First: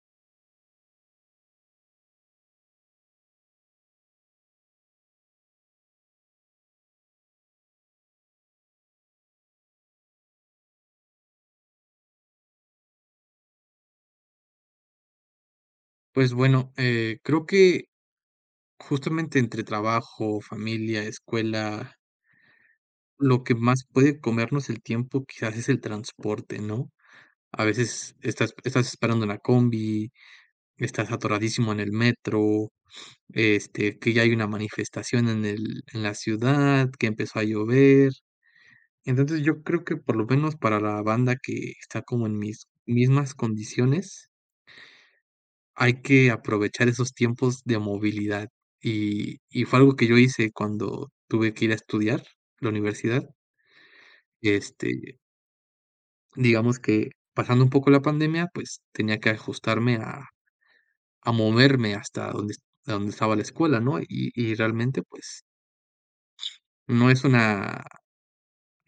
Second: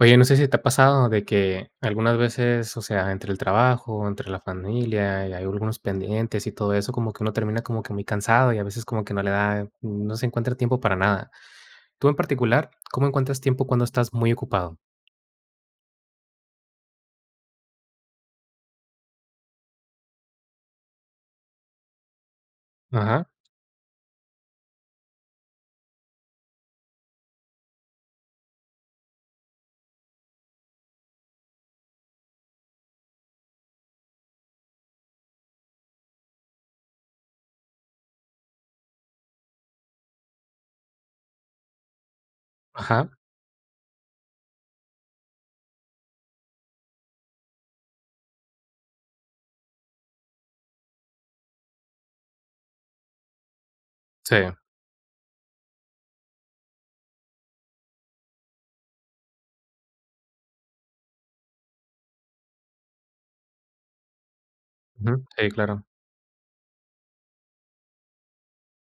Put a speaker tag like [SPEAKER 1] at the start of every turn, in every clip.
[SPEAKER 1] Oye, no sé si te ha pasado de que algunas veces, o sea, entre el trabajo, entre la familia, y hay algunos pendientes y todo eso, como que uno termina como que muy cansado y a veces como que no le da, no se encuentra tiempo para nada. Tú en particular, ¿cómo encuentras tiempo cuando estás muy ocupado?
[SPEAKER 2] Pues bueno, creo que justamente entre trabajo, familia, escuela,
[SPEAKER 1] Ajá,
[SPEAKER 2] lo que más puede comernos el tiempo quizás es el transporte, ¿no? A veces estás esperando una combi, estás atoradísimo en el metro, que ya hay una manifestación en la ciudad, que empezó a llover. Entonces yo creo que por lo menos para la banda que está como en mis
[SPEAKER 1] ajá,
[SPEAKER 2] mismas condiciones, hay que aprovechar esos tiempos de movilidad. Y fue algo que yo hice cuando tuve que ir a estudiar la universidad.
[SPEAKER 1] sí,
[SPEAKER 2] Este, digamos que pasando un poco la pandemia, pues tenía que ajustarme a moverme hasta donde a donde estaba la escuela, ¿no? Y realmente,
[SPEAKER 1] ujú,
[SPEAKER 2] pues,
[SPEAKER 1] sí, claro.
[SPEAKER 2] no es una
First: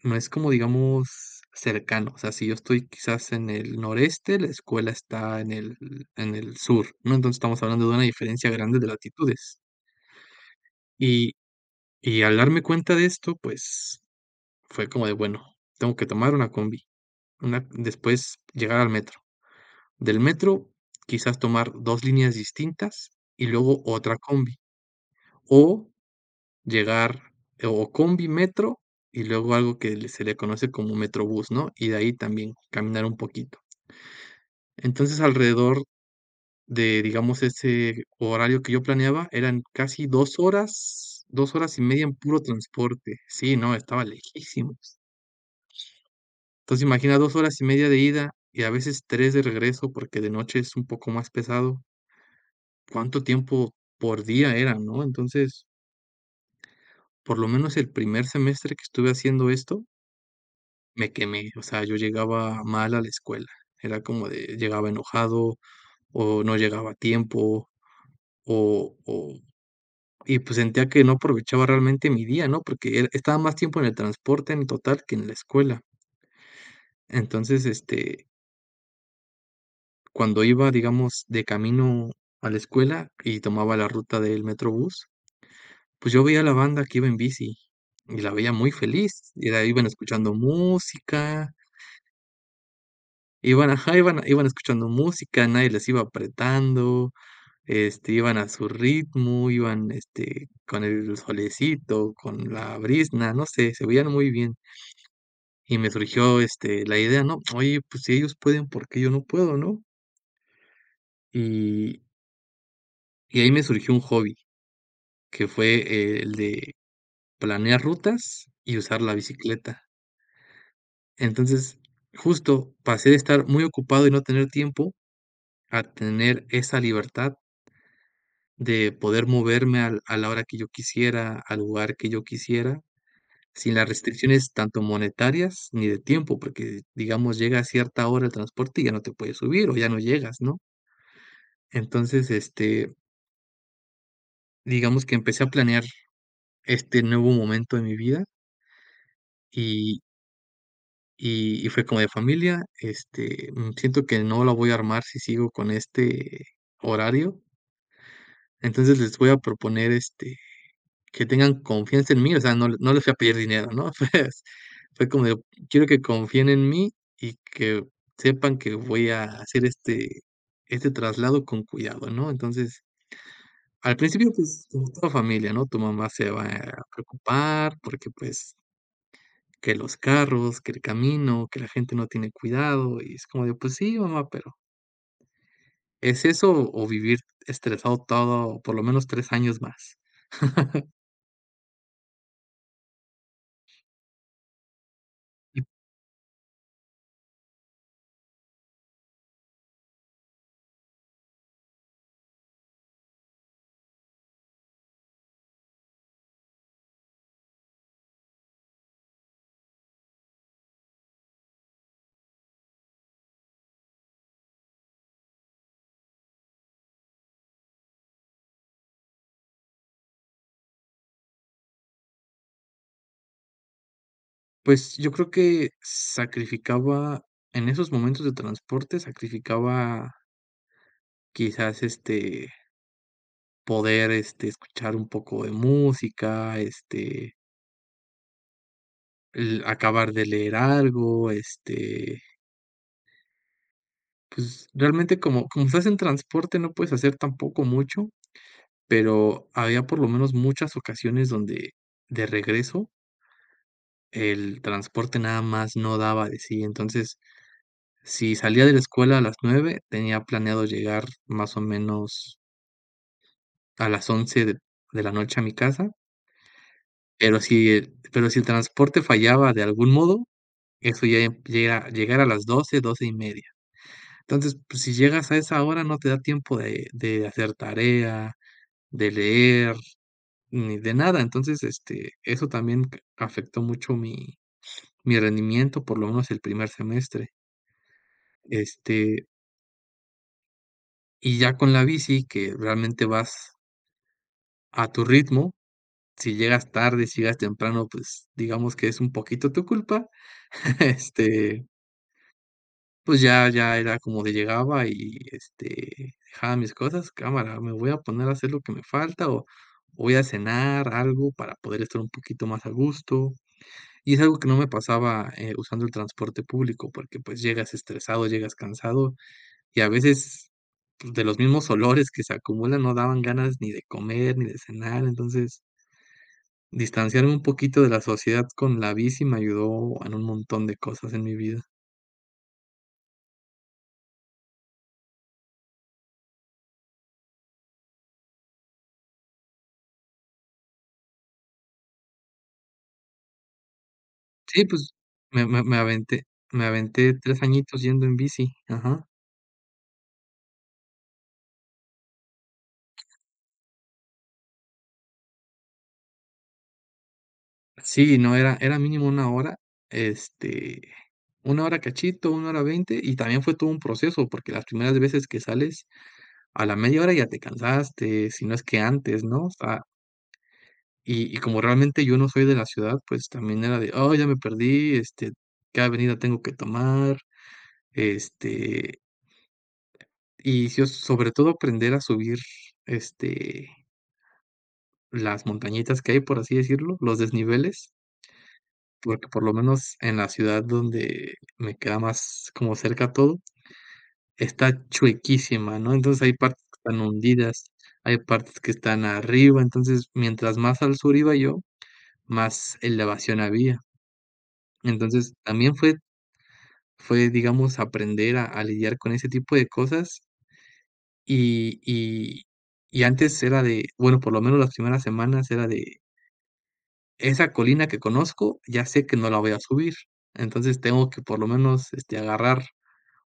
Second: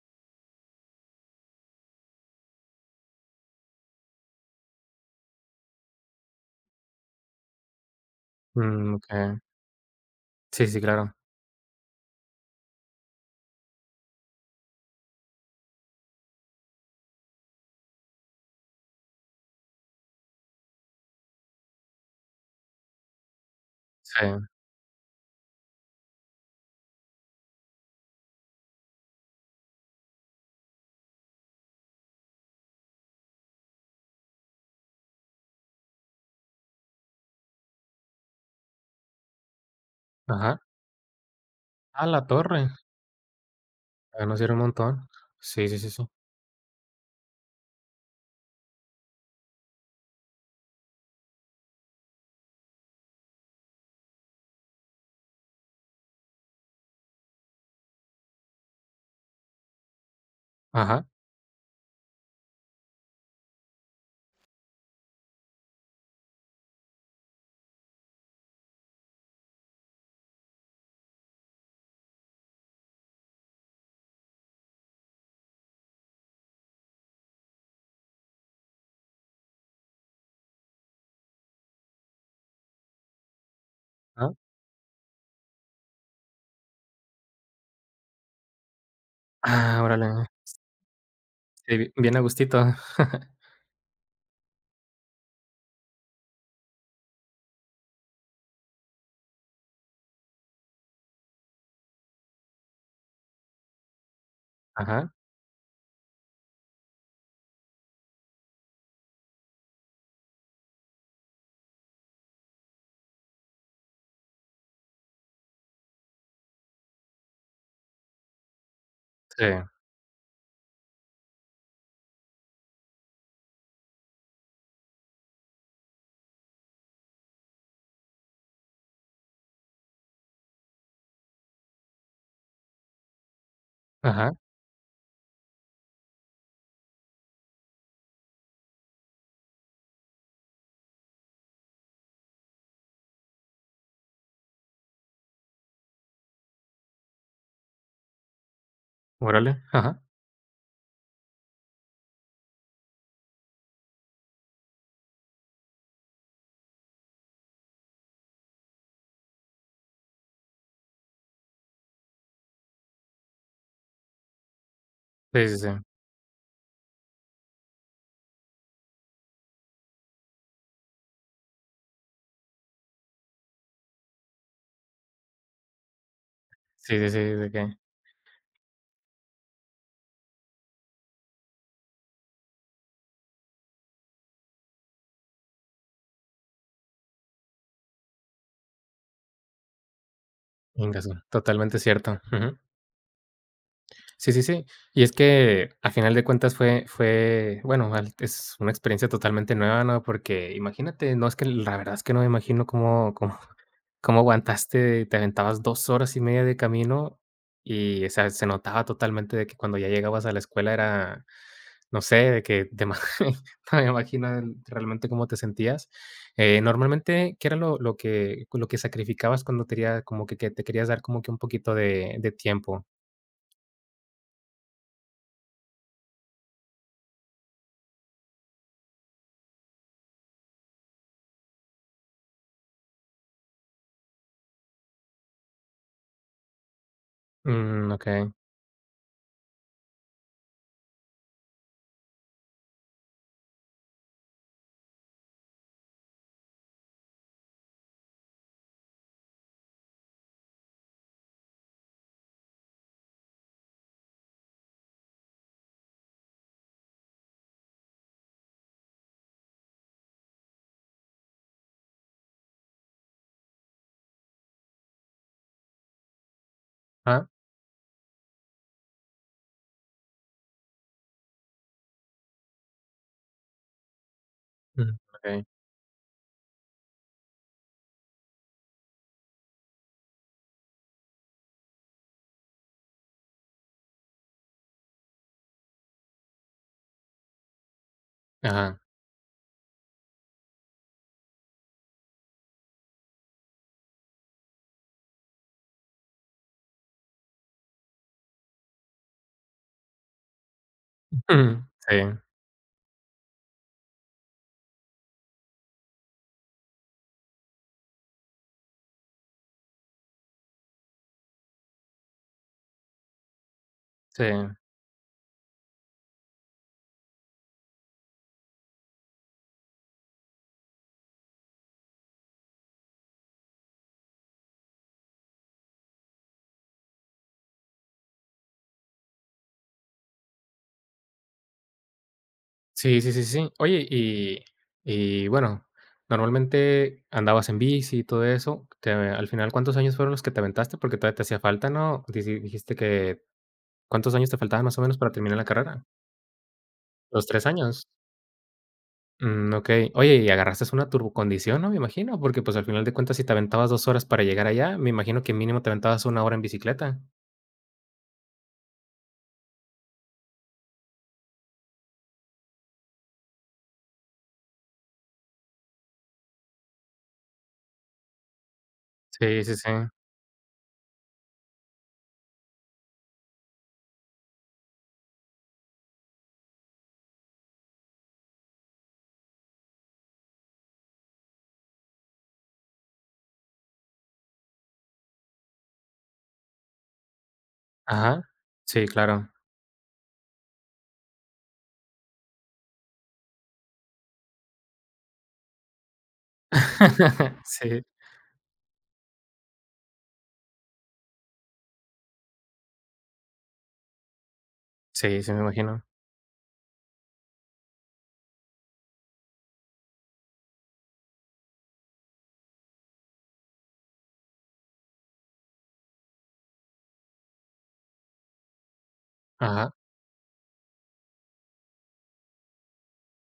[SPEAKER 2] no es como, digamos, cercano. O sea, si yo estoy quizás en el noreste, la escuela está en el sur, ¿no? Entonces, estamos hablando de una diferencia grande de
[SPEAKER 1] Mm, okey.
[SPEAKER 2] latitudes.
[SPEAKER 1] Sí, sí, claro.
[SPEAKER 2] Y Y al darme cuenta de esto, pues, fue como de, bueno, tengo que tomar una combi, una después llegar al metro. Del metro, quizás tomar 2 líneas distintas y luego otra
[SPEAKER 1] Sí,
[SPEAKER 2] combi, o llegar o combi, metro y luego algo que le se le conoce como metrobús, ¿no? Y de ahí también caminar un poquito. Entonces, alrededor de, digamos, ese horario que yo planeaba, eran casi dos
[SPEAKER 1] ajá.
[SPEAKER 2] horas, 2 horas y media
[SPEAKER 1] ¡Ah,
[SPEAKER 2] en
[SPEAKER 1] la
[SPEAKER 2] puro
[SPEAKER 1] torre!
[SPEAKER 2] transporte. Sí, no, estaba
[SPEAKER 1] Ah, no, sí un
[SPEAKER 2] lejísimos.
[SPEAKER 1] montón. Sí, sí, sí, sí.
[SPEAKER 2] Entonces, imagina 2 horas y media de ida y a veces 3 de regreso, porque de noche es un poco más pesado. ¿Cuánto tiempo por día era, no? Entonces, por lo menos el primer semestre que estuve haciendo esto,
[SPEAKER 1] Ajá,
[SPEAKER 2] me quemé. O sea, yo llegaba mal a la escuela. Era como de llegaba enojado, o no llegaba a tiempo, o y, pues, sentía que no aprovechaba realmente mi día, ¿no? Porque era estaba más tiempo en el transporte en total que en la escuela. Entonces, cuando iba, digamos, de camino a la escuela y tomaba la ruta
[SPEAKER 1] ajá.
[SPEAKER 2] del Metrobús, pues yo veía a la banda que iba en bici y la veía muy feliz. Y la
[SPEAKER 1] Ah,
[SPEAKER 2] iban
[SPEAKER 1] órale.
[SPEAKER 2] escuchando música,
[SPEAKER 1] Sí, bien a gustito.
[SPEAKER 2] iban, ajá, iban escuchando música, nadie les iba apretando, iban a su ritmo, iban, con el solecito, con la brisna, no sé, se veían muy bien.
[SPEAKER 1] Ajá,
[SPEAKER 2] Y me surgió, la idea, ¿no? Oye, pues si ellos pueden, ¿por qué yo no puedo, no? Y, y ahí me surgió un hobby. Que fue el de planear rutas y usar la
[SPEAKER 1] sí,
[SPEAKER 2] bicicleta. Entonces, justo pasé de estar muy ocupado y no tener tiempo a tener esa libertad de poder moverme a la hora que yo quisiera, al lugar que yo quisiera, sin las
[SPEAKER 1] ajá.
[SPEAKER 2] restricciones tanto monetarias ni de tiempo, porque digamos llega a cierta hora el transporte y ya no te puedes subir o ya no llegas, ¿no? Entonces, digamos que empecé a planear este nuevo momento de mi vida.
[SPEAKER 1] Órale, ajá.
[SPEAKER 2] Y fue como de: "Familia, siento que no la voy a armar si sigo con este horario, entonces les voy a proponer, que tengan confianza en mí", o sea, no les voy a pedir dinero, ¿no? Fue como de:
[SPEAKER 1] Sí, sí, sí.
[SPEAKER 2] "Quiero que confíen en mí y que sepan que voy a hacer este traslado con cuidado", ¿no? Entonces, al principio, pues, como toda familia, ¿no? Tu mamá se va a
[SPEAKER 1] Sí, sí, sí, de que
[SPEAKER 2] preocupar porque, pues, que los carros, que el camino, que la gente no tiene cuidado, y es como de, pues sí, mamá, pero ¿es eso o vivir estresado todo por lo menos 3 años más?
[SPEAKER 1] Íngasu, totalmente cierto. Ujú. Sí, sí, sí. Y es
[SPEAKER 2] Y
[SPEAKER 1] que, a final de cuentas, fue, bueno, al es una experiencia totalmente nueva, ¿no? Porque imagínate, no, es que la verdad es que no me imagino cómo cómo aguantaste, te aventabas 2 horas y media de camino y, o sea, se notaba totalmente de que cuando ya llegabas a la escuela era No sé, de que te ima no me imagino el realmente cómo te sentías. Normalmente, ¿qué era lo que sacrificabas cuando te quería como que te querías dar como que un poquito de tiempo?
[SPEAKER 2] pues yo creo que sacrificaba en esos momentos de transporte, sacrificaba quizás, poder, escuchar un poco de música,
[SPEAKER 1] Mm, okey.
[SPEAKER 2] el acabar de leer algo, pues realmente como estás en transporte no puedes hacer tampoco mucho, pero había por lo menos muchas ocasiones donde de regreso el transporte nada más no daba de sí. Entonces, si salía de la escuela a las 9 tenía planeado llegar más o menos a las 11 de la noche a mi casa,
[SPEAKER 1] Ah,
[SPEAKER 2] pero si el transporte fallaba de algún modo, eso ya llegar a las doce y media. Entonces, pues, si
[SPEAKER 1] mm,
[SPEAKER 2] llegas a
[SPEAKER 1] okey.
[SPEAKER 2] esa hora, no te da tiempo de hacer tarea, de leer, ni de nada. Entonces, eso también c afectó mucho mi rendimiento, por lo menos el primer semestre.
[SPEAKER 1] Ajá.
[SPEAKER 2] Este, y ya con la bici, que realmente vas a tu ritmo, si llegas tarde, si llegas temprano, pues, digamos que es un poquito tu culpa,
[SPEAKER 1] Mm.
[SPEAKER 2] este,
[SPEAKER 1] Sí,
[SPEAKER 2] pues, ya era como de llegaba y, dejaba mis cosas, cámara, me voy a poner a hacer lo que me falta, o voy a cenar algo para poder estar un poquito más a gusto. Y es
[SPEAKER 1] sí.
[SPEAKER 2] algo que no me pasaba, usando el transporte público, porque, pues, llegas estresado, llegas cansado, y a veces, pues, de los mismos olores que se acumulan no daban ganas ni de comer ni de cenar. Entonces, distanciarme un poquito de la sociedad con la bici me ayudó en un montón de cosas en mi vida.
[SPEAKER 1] Sí, sí, sí, sí. Oye, y bueno, normalmente andabas en bici y todo eso, te al final, ¿cuántos años fueron los que te aventaste? Porque todavía te hacía falta, ¿no? Dici dijiste que, ¿cuántos años te faltaban
[SPEAKER 2] Sí,
[SPEAKER 1] más o
[SPEAKER 2] pues,
[SPEAKER 1] menos para terminar la
[SPEAKER 2] me me me
[SPEAKER 1] carrera?
[SPEAKER 2] aventé me aventé
[SPEAKER 1] ¿Los
[SPEAKER 2] 3
[SPEAKER 1] 3
[SPEAKER 2] añitos
[SPEAKER 1] años?
[SPEAKER 2] yendo en bici. Ajá.
[SPEAKER 1] Mm, okey. Oye, y agarraste una turbocondición, ¿no? Me imagino, porque, pues, al final de cuentas, si te aventabas 2 horas para llegar allá, me imagino que mínimo te aventabas 1 hora en bicicleta.
[SPEAKER 2] Sí, no, era mínimo 1 hora, este, 1 hora cachito, una hora 20 y también fue todo un proceso, porque las primeras veces que sales, a la media hora ya te cansaste, si no es que antes,
[SPEAKER 1] Sí,
[SPEAKER 2] ¿no? O
[SPEAKER 1] sí, sí.
[SPEAKER 2] sea, y como realmente yo no soy de la ciudad, pues también era de: oh ya me perdí, ¿qué avenida tengo que tomar? Este, y sí, sobre todo aprender a subir, este, las montañitas que hay, por así decirlo, los desniveles,
[SPEAKER 1] Ajá. Sí,
[SPEAKER 2] porque
[SPEAKER 1] claro.
[SPEAKER 2] por lo menos en la ciudad donde me queda más como cerca todo, está chuequísima, ¿no? Entonces, hay partes que están hundidas,
[SPEAKER 1] Sí,
[SPEAKER 2] hay partes que están arriba, entonces, mientras más al sur iba yo, más elevación había.
[SPEAKER 1] sí,
[SPEAKER 2] Entonces,
[SPEAKER 1] sí, me
[SPEAKER 2] también
[SPEAKER 1] imagino.
[SPEAKER 2] fue, digamos, aprender a lidiar con ese tipo de cosas, y y y antes era de, bueno, por lo menos las primeras semanas era de, esa colina que conozco, ya sé que no la voy a
[SPEAKER 1] Ajá.
[SPEAKER 2] subir, entonces tengo que por lo menos, agarrar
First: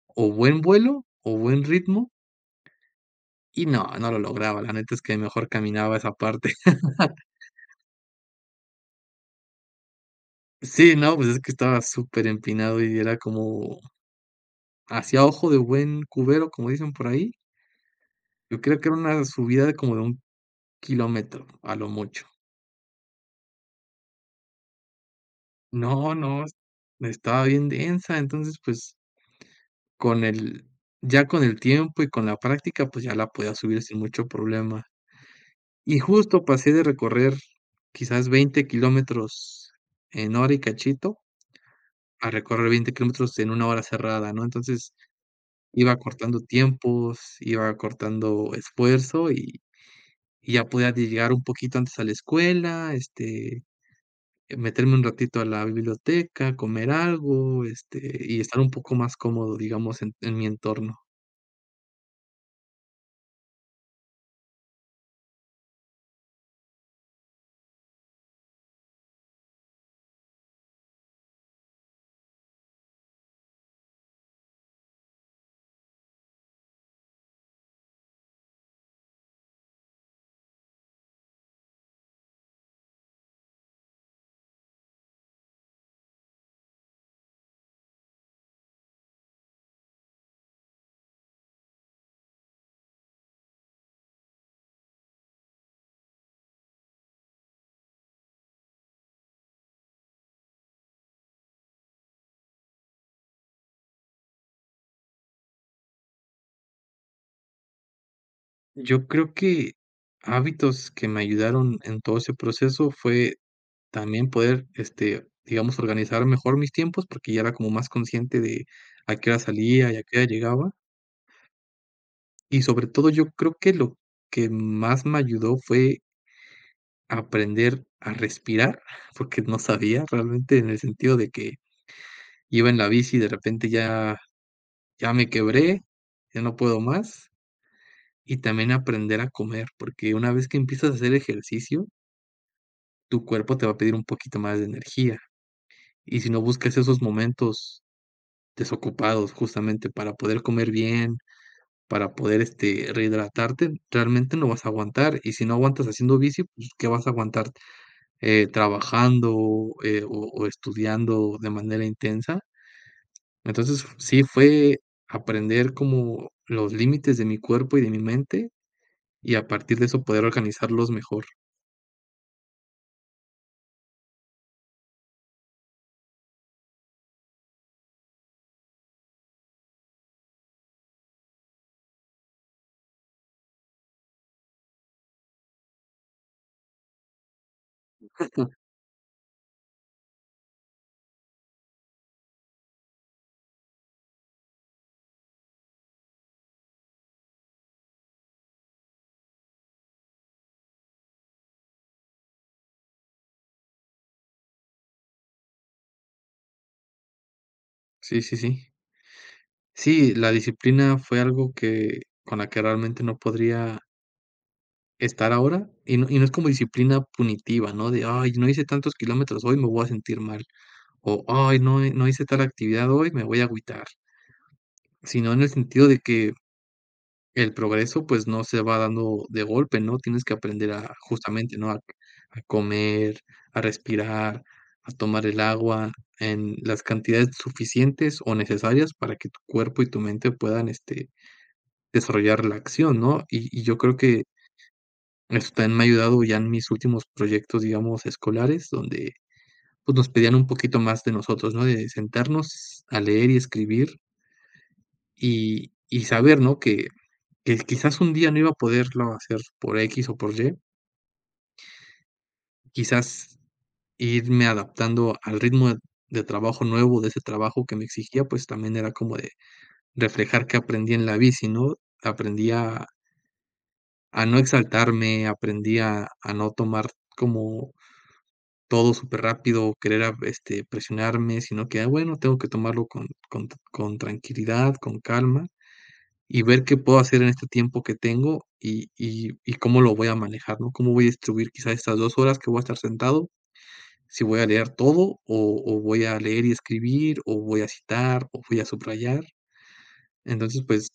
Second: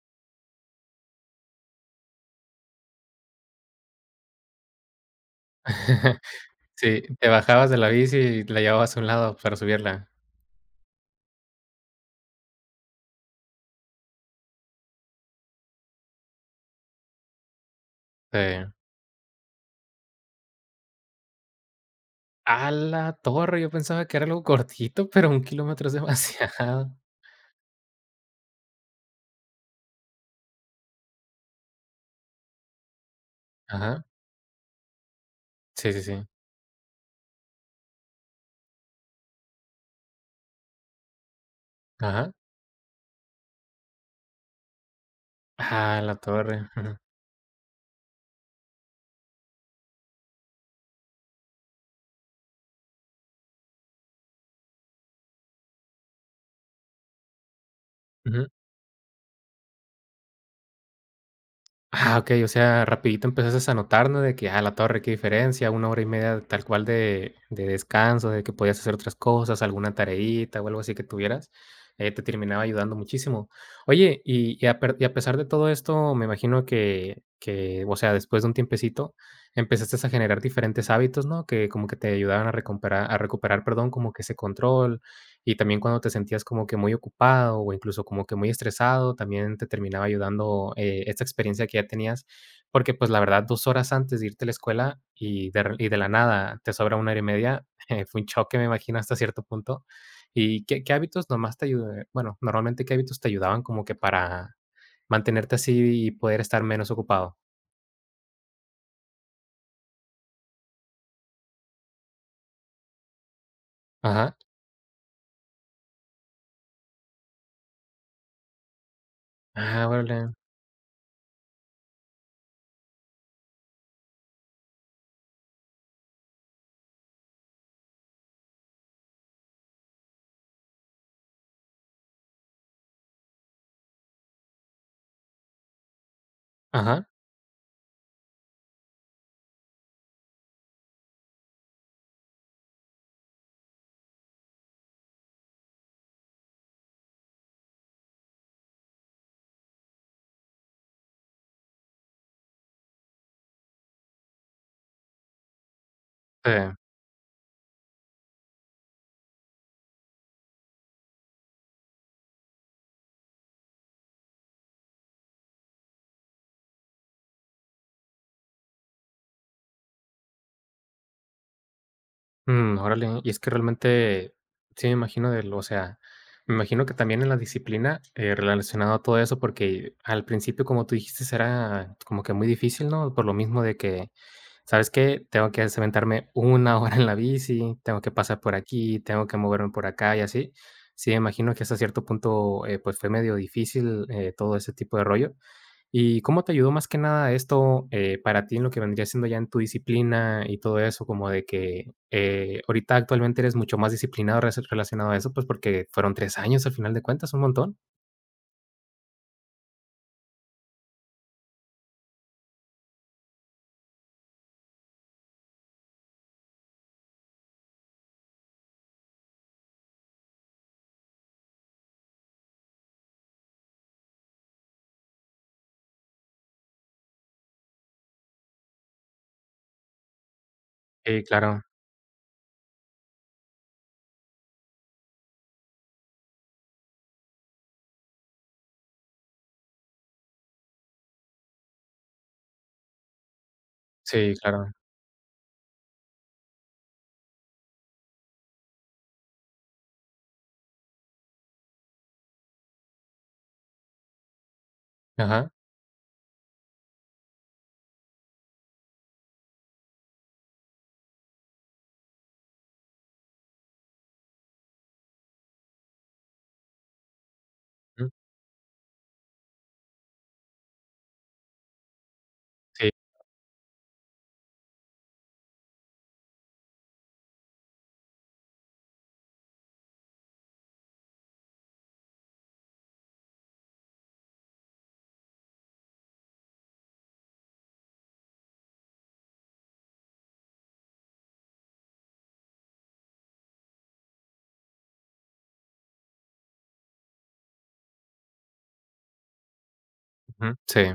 [SPEAKER 2] o buen vuelo o buen ritmo. Y no, no lo lograba, la neta es que mejor caminaba esa parte.
[SPEAKER 1] Sí, te bajabas de la bici y la llevabas a un lado para subirla.
[SPEAKER 2] Sí, no, pues es que estaba súper empinado y era como hacia ojo de buen cubero, como dicen por ahí.
[SPEAKER 1] Sí.
[SPEAKER 2] Yo creo que era una subida de como de 1 kilómetro, a lo mucho.
[SPEAKER 1] A la torre, yo pensaba que era algo cortito, pero 1 kilómetro es
[SPEAKER 2] No, no,
[SPEAKER 1] demasiado.
[SPEAKER 2] estaba bien densa, entonces, pues, con el ya con el tiempo y con la práctica, pues, ya la podía subir sin
[SPEAKER 1] Ajá.
[SPEAKER 2] mucho problema.
[SPEAKER 1] Sí,
[SPEAKER 2] Y
[SPEAKER 1] sí, sí.
[SPEAKER 2] justo pasé de recorrer quizás 20 kilómetros en hora y cachito a
[SPEAKER 1] Ajá.
[SPEAKER 2] recorrer 20 kilómetros en 1 hora cerrada, ¿no? Entonces,
[SPEAKER 1] A
[SPEAKER 2] iba
[SPEAKER 1] la
[SPEAKER 2] cortando
[SPEAKER 1] torre. Ujú.
[SPEAKER 2] tiempos, iba cortando esfuerzo y ya podía llegar un poquito antes a la escuela, meterme un ratito a la biblioteca, comer algo, y
[SPEAKER 1] Ujú.
[SPEAKER 2] estar un poco más cómodo, digamos, en mi entorno.
[SPEAKER 1] Ah, okey, o sea, rapidito empezaste a notar, ¿no? De que, ah, la torre, qué diferencia, 1 hora y media tal cual de descanso, de que podías hacer otras cosas, alguna tareita o algo así que tuvieras, te terminaba ayudando muchísimo. Oye, y a pesar de todo esto, me imagino que, o sea, después de un tiempecito, empezaste a generar diferentes hábitos, ¿no? Que como que te ayudaban a recuperar, perdón, como que ese control, y también cuando te sentías como que muy ocupado o incluso como que muy estresado, también te terminaba ayudando esta experiencia que ya tenías, porque pues la verdad 2 horas antes de irte a la escuela y de re y de la nada te sobra 1 hora y media, fue un choque, me imagino, hasta cierto punto. ¿Y qué hábitos nomás te ayu bueno, normalmente qué hábitos te ayudaban como que para mantenerte así y poder estar menos ocupado?
[SPEAKER 2] Yo creo que hábitos que me ayudaron en todo ese proceso fue también
[SPEAKER 1] Ajá.
[SPEAKER 2] poder, digamos, organizar mejor mis tiempos, porque ya era como más consciente de a qué hora
[SPEAKER 1] Ah,
[SPEAKER 2] salía y a qué hora
[SPEAKER 1] órale.
[SPEAKER 2] llegaba. Y sobre todo, yo creo que lo que más me ayudó fue aprender a respirar, porque no sabía realmente en el sentido de que iba en la bici y de repente ya me quebré, ya no puedo
[SPEAKER 1] Ajá,
[SPEAKER 2] más, y también aprender a comer, porque una vez que empiezas a hacer ejercicio, tu cuerpo te va a pedir un poquito más de energía, y si no buscas esos momentos desocupados justamente para poder comer bien, para poder, rehidratarte, realmente no vas a aguantar. Y si no aguantas haciendo bici,
[SPEAKER 1] sí.
[SPEAKER 2] pues, ¿qué vas a aguantar? Trabajando, o estudiando de manera intensa. Entonces, sí fue aprender como los límites de mi cuerpo y de mi mente, y a partir de eso poder organizarlos mejor.
[SPEAKER 1] Mm, órale. Y es que realmente sí me imagino del, o sea, me imagino que también en la disciplina relacionado a todo eso, porque al principio, como tú dijiste, era como que muy difícil, ¿no? Por lo mismo de que, ¿sabes qué? Tengo que aventarme una hora en la bici, tengo que pasar por aquí, tengo que moverme por acá y así. Sí, me imagino que hasta cierto punto, pues fue medio difícil todo ese tipo de rollo. ¿Y cómo te ayudó más que nada esto, para ti en lo que vendría siendo ya en tu disciplina y todo eso? Como de que, ahorita actualmente eres mucho más disciplinado rese relacionado a eso, pues, porque fueron 3 años al final de cuentas, un montón.
[SPEAKER 2] Sí, sí, sí. Sí, la disciplina fue algo que con la que realmente no podría estar ahora, y no es como disciplina punitiva, ¿no? De: "Ay, no hice tantos kilómetros hoy, me voy a sentir mal". O, ay, no, no hice tal actividad hoy, me voy a agüitar. Sino en el sentido de que el progreso, pues no se va dando de golpe, ¿no? Tienes que aprender a,
[SPEAKER 1] Sí,
[SPEAKER 2] justamente,
[SPEAKER 1] claro.
[SPEAKER 2] ¿no? A comer, a respirar, a tomar el agua en las cantidades suficientes o necesarias para que tu cuerpo y tu mente puedan, desarrollar la acción, ¿no? Y yo creo que
[SPEAKER 1] Sí, claro.
[SPEAKER 2] eso también me ha ayudado ya en mis últimos proyectos, digamos, escolares, donde pues nos pedían un poquito más de nosotros, ¿no? De sentarnos a leer y escribir.
[SPEAKER 1] Ajá.
[SPEAKER 2] Y saber, ¿no? Que quizás un día no iba a poderlo hacer por X o por Y, quizás irme adaptando al ritmo de trabajo nuevo, de ese trabajo que me
[SPEAKER 1] Mm.
[SPEAKER 2] exigía, pues también era como de reflejar que aprendí en la bici, ¿no? Aprendí a
[SPEAKER 1] Sí.
[SPEAKER 2] a no exaltarme, aprendí a no tomar como todo súper rápido querer a presionarme, sino que, ah, bueno, tengo que tomarlo con con tranquilidad, con calma. Y ver qué puedo hacer en este tiempo que tengo y cómo lo voy a manejar, ¿no? Cómo voy a distribuir quizás estas 2 horas que voy a estar sentado, si voy a leer todo o voy a leer y escribir o voy a citar o voy a subrayar.
[SPEAKER 1] Ujú.
[SPEAKER 2] Entonces,
[SPEAKER 1] Sí.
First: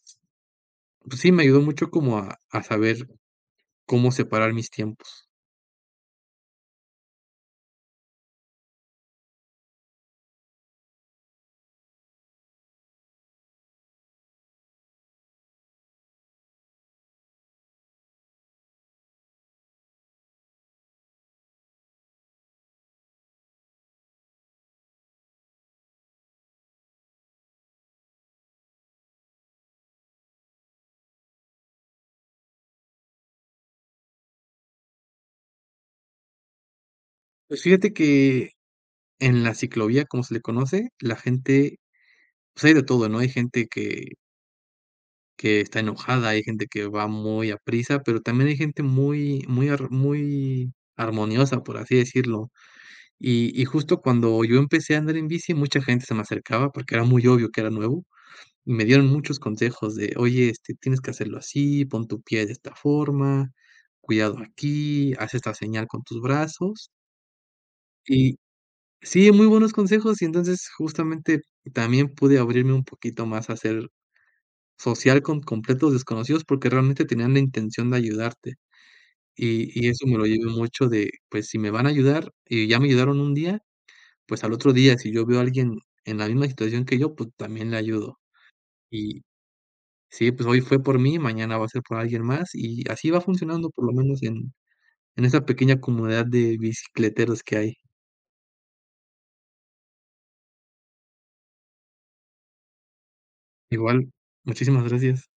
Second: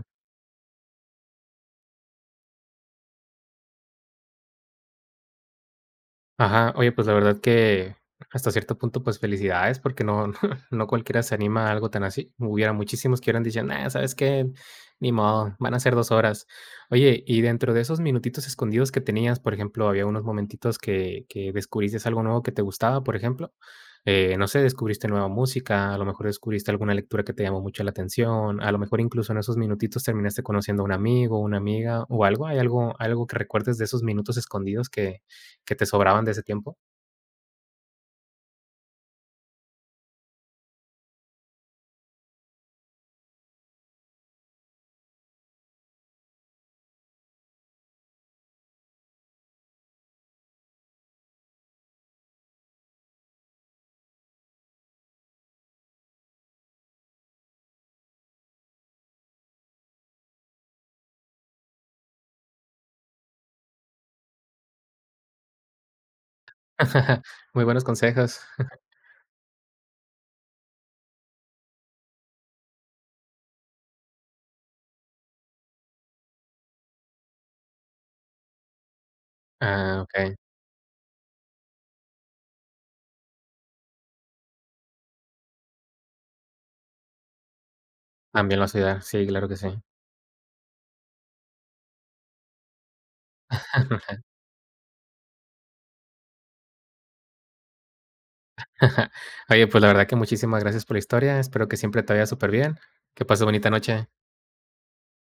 [SPEAKER 2] pues sí, me ayudó mucho como a saber cómo separar mis tiempos.
[SPEAKER 1] Ajá, oye, pues la verdad que hasta cierto punto, pues felicidades, porque no, no cualquiera se anima a algo tan así. Hubiera muchísimos que hubieran dicho, nah, ¿sabes qué? Ni modo, van a ser 2 horas. Oye, y dentro de esos minutitos escondidos que tenías, por ejemplo, había unos momentitos que descubriste algo nuevo que te gustaba, por ejemplo. No sé, descubriste nueva música, a lo mejor descubriste alguna lectura que te llamó mucho la atención, a lo mejor incluso en esos minutitos terminaste conociendo a un amigo, una amiga o algo. ¿Hay algo, algo que recuerdes de esos minutos escondidos que te sobraban de ese tiempo?
[SPEAKER 2] Pues fíjate que en la ciclovía, como se le conoce, la gente pues hay de todo, ¿no? Hay gente que está enojada, hay gente que va muy a prisa pero también hay gente muy muy ar muy armoniosa, por así decirlo. Y justo cuando yo empecé a andar en bici, mucha gente se me acercaba porque era muy obvio que era nuevo, y me dieron muchos consejos de: "Oye, tienes que hacerlo así, pon tu pie de esta forma, cuidado aquí, haz esta señal con tus brazos".
[SPEAKER 1] Muy buenos
[SPEAKER 2] Y
[SPEAKER 1] consejos.
[SPEAKER 2] sí, muy buenos consejos, y entonces justamente también pude abrirme un poquito más a hacer social con completos desconocidos, porque realmente tenían la intención de ayudarte. Y
[SPEAKER 1] Ah,
[SPEAKER 2] eso me lo
[SPEAKER 1] okey.
[SPEAKER 2] llevo mucho de, pues, si me van a ayudar y ya me ayudaron un día, pues, al otro día, si yo veo a alguien en la misma situación que yo, pues, también le ayudo.
[SPEAKER 1] También lo vas a ayudar.
[SPEAKER 2] Y
[SPEAKER 1] Sí, claro que sí.
[SPEAKER 2] sí, pues, hoy fue por mí, mañana va a ser por alguien más, y así va funcionando, por lo menos en esa pequeña comunidad de bicicleteros que hay.
[SPEAKER 1] Oye, pues, la verdad que muchísimas gracias por la historia. Espero que siempre te vaya súper bien. Que pases bonita noche.
[SPEAKER 2] Igual, muchísimas gracias.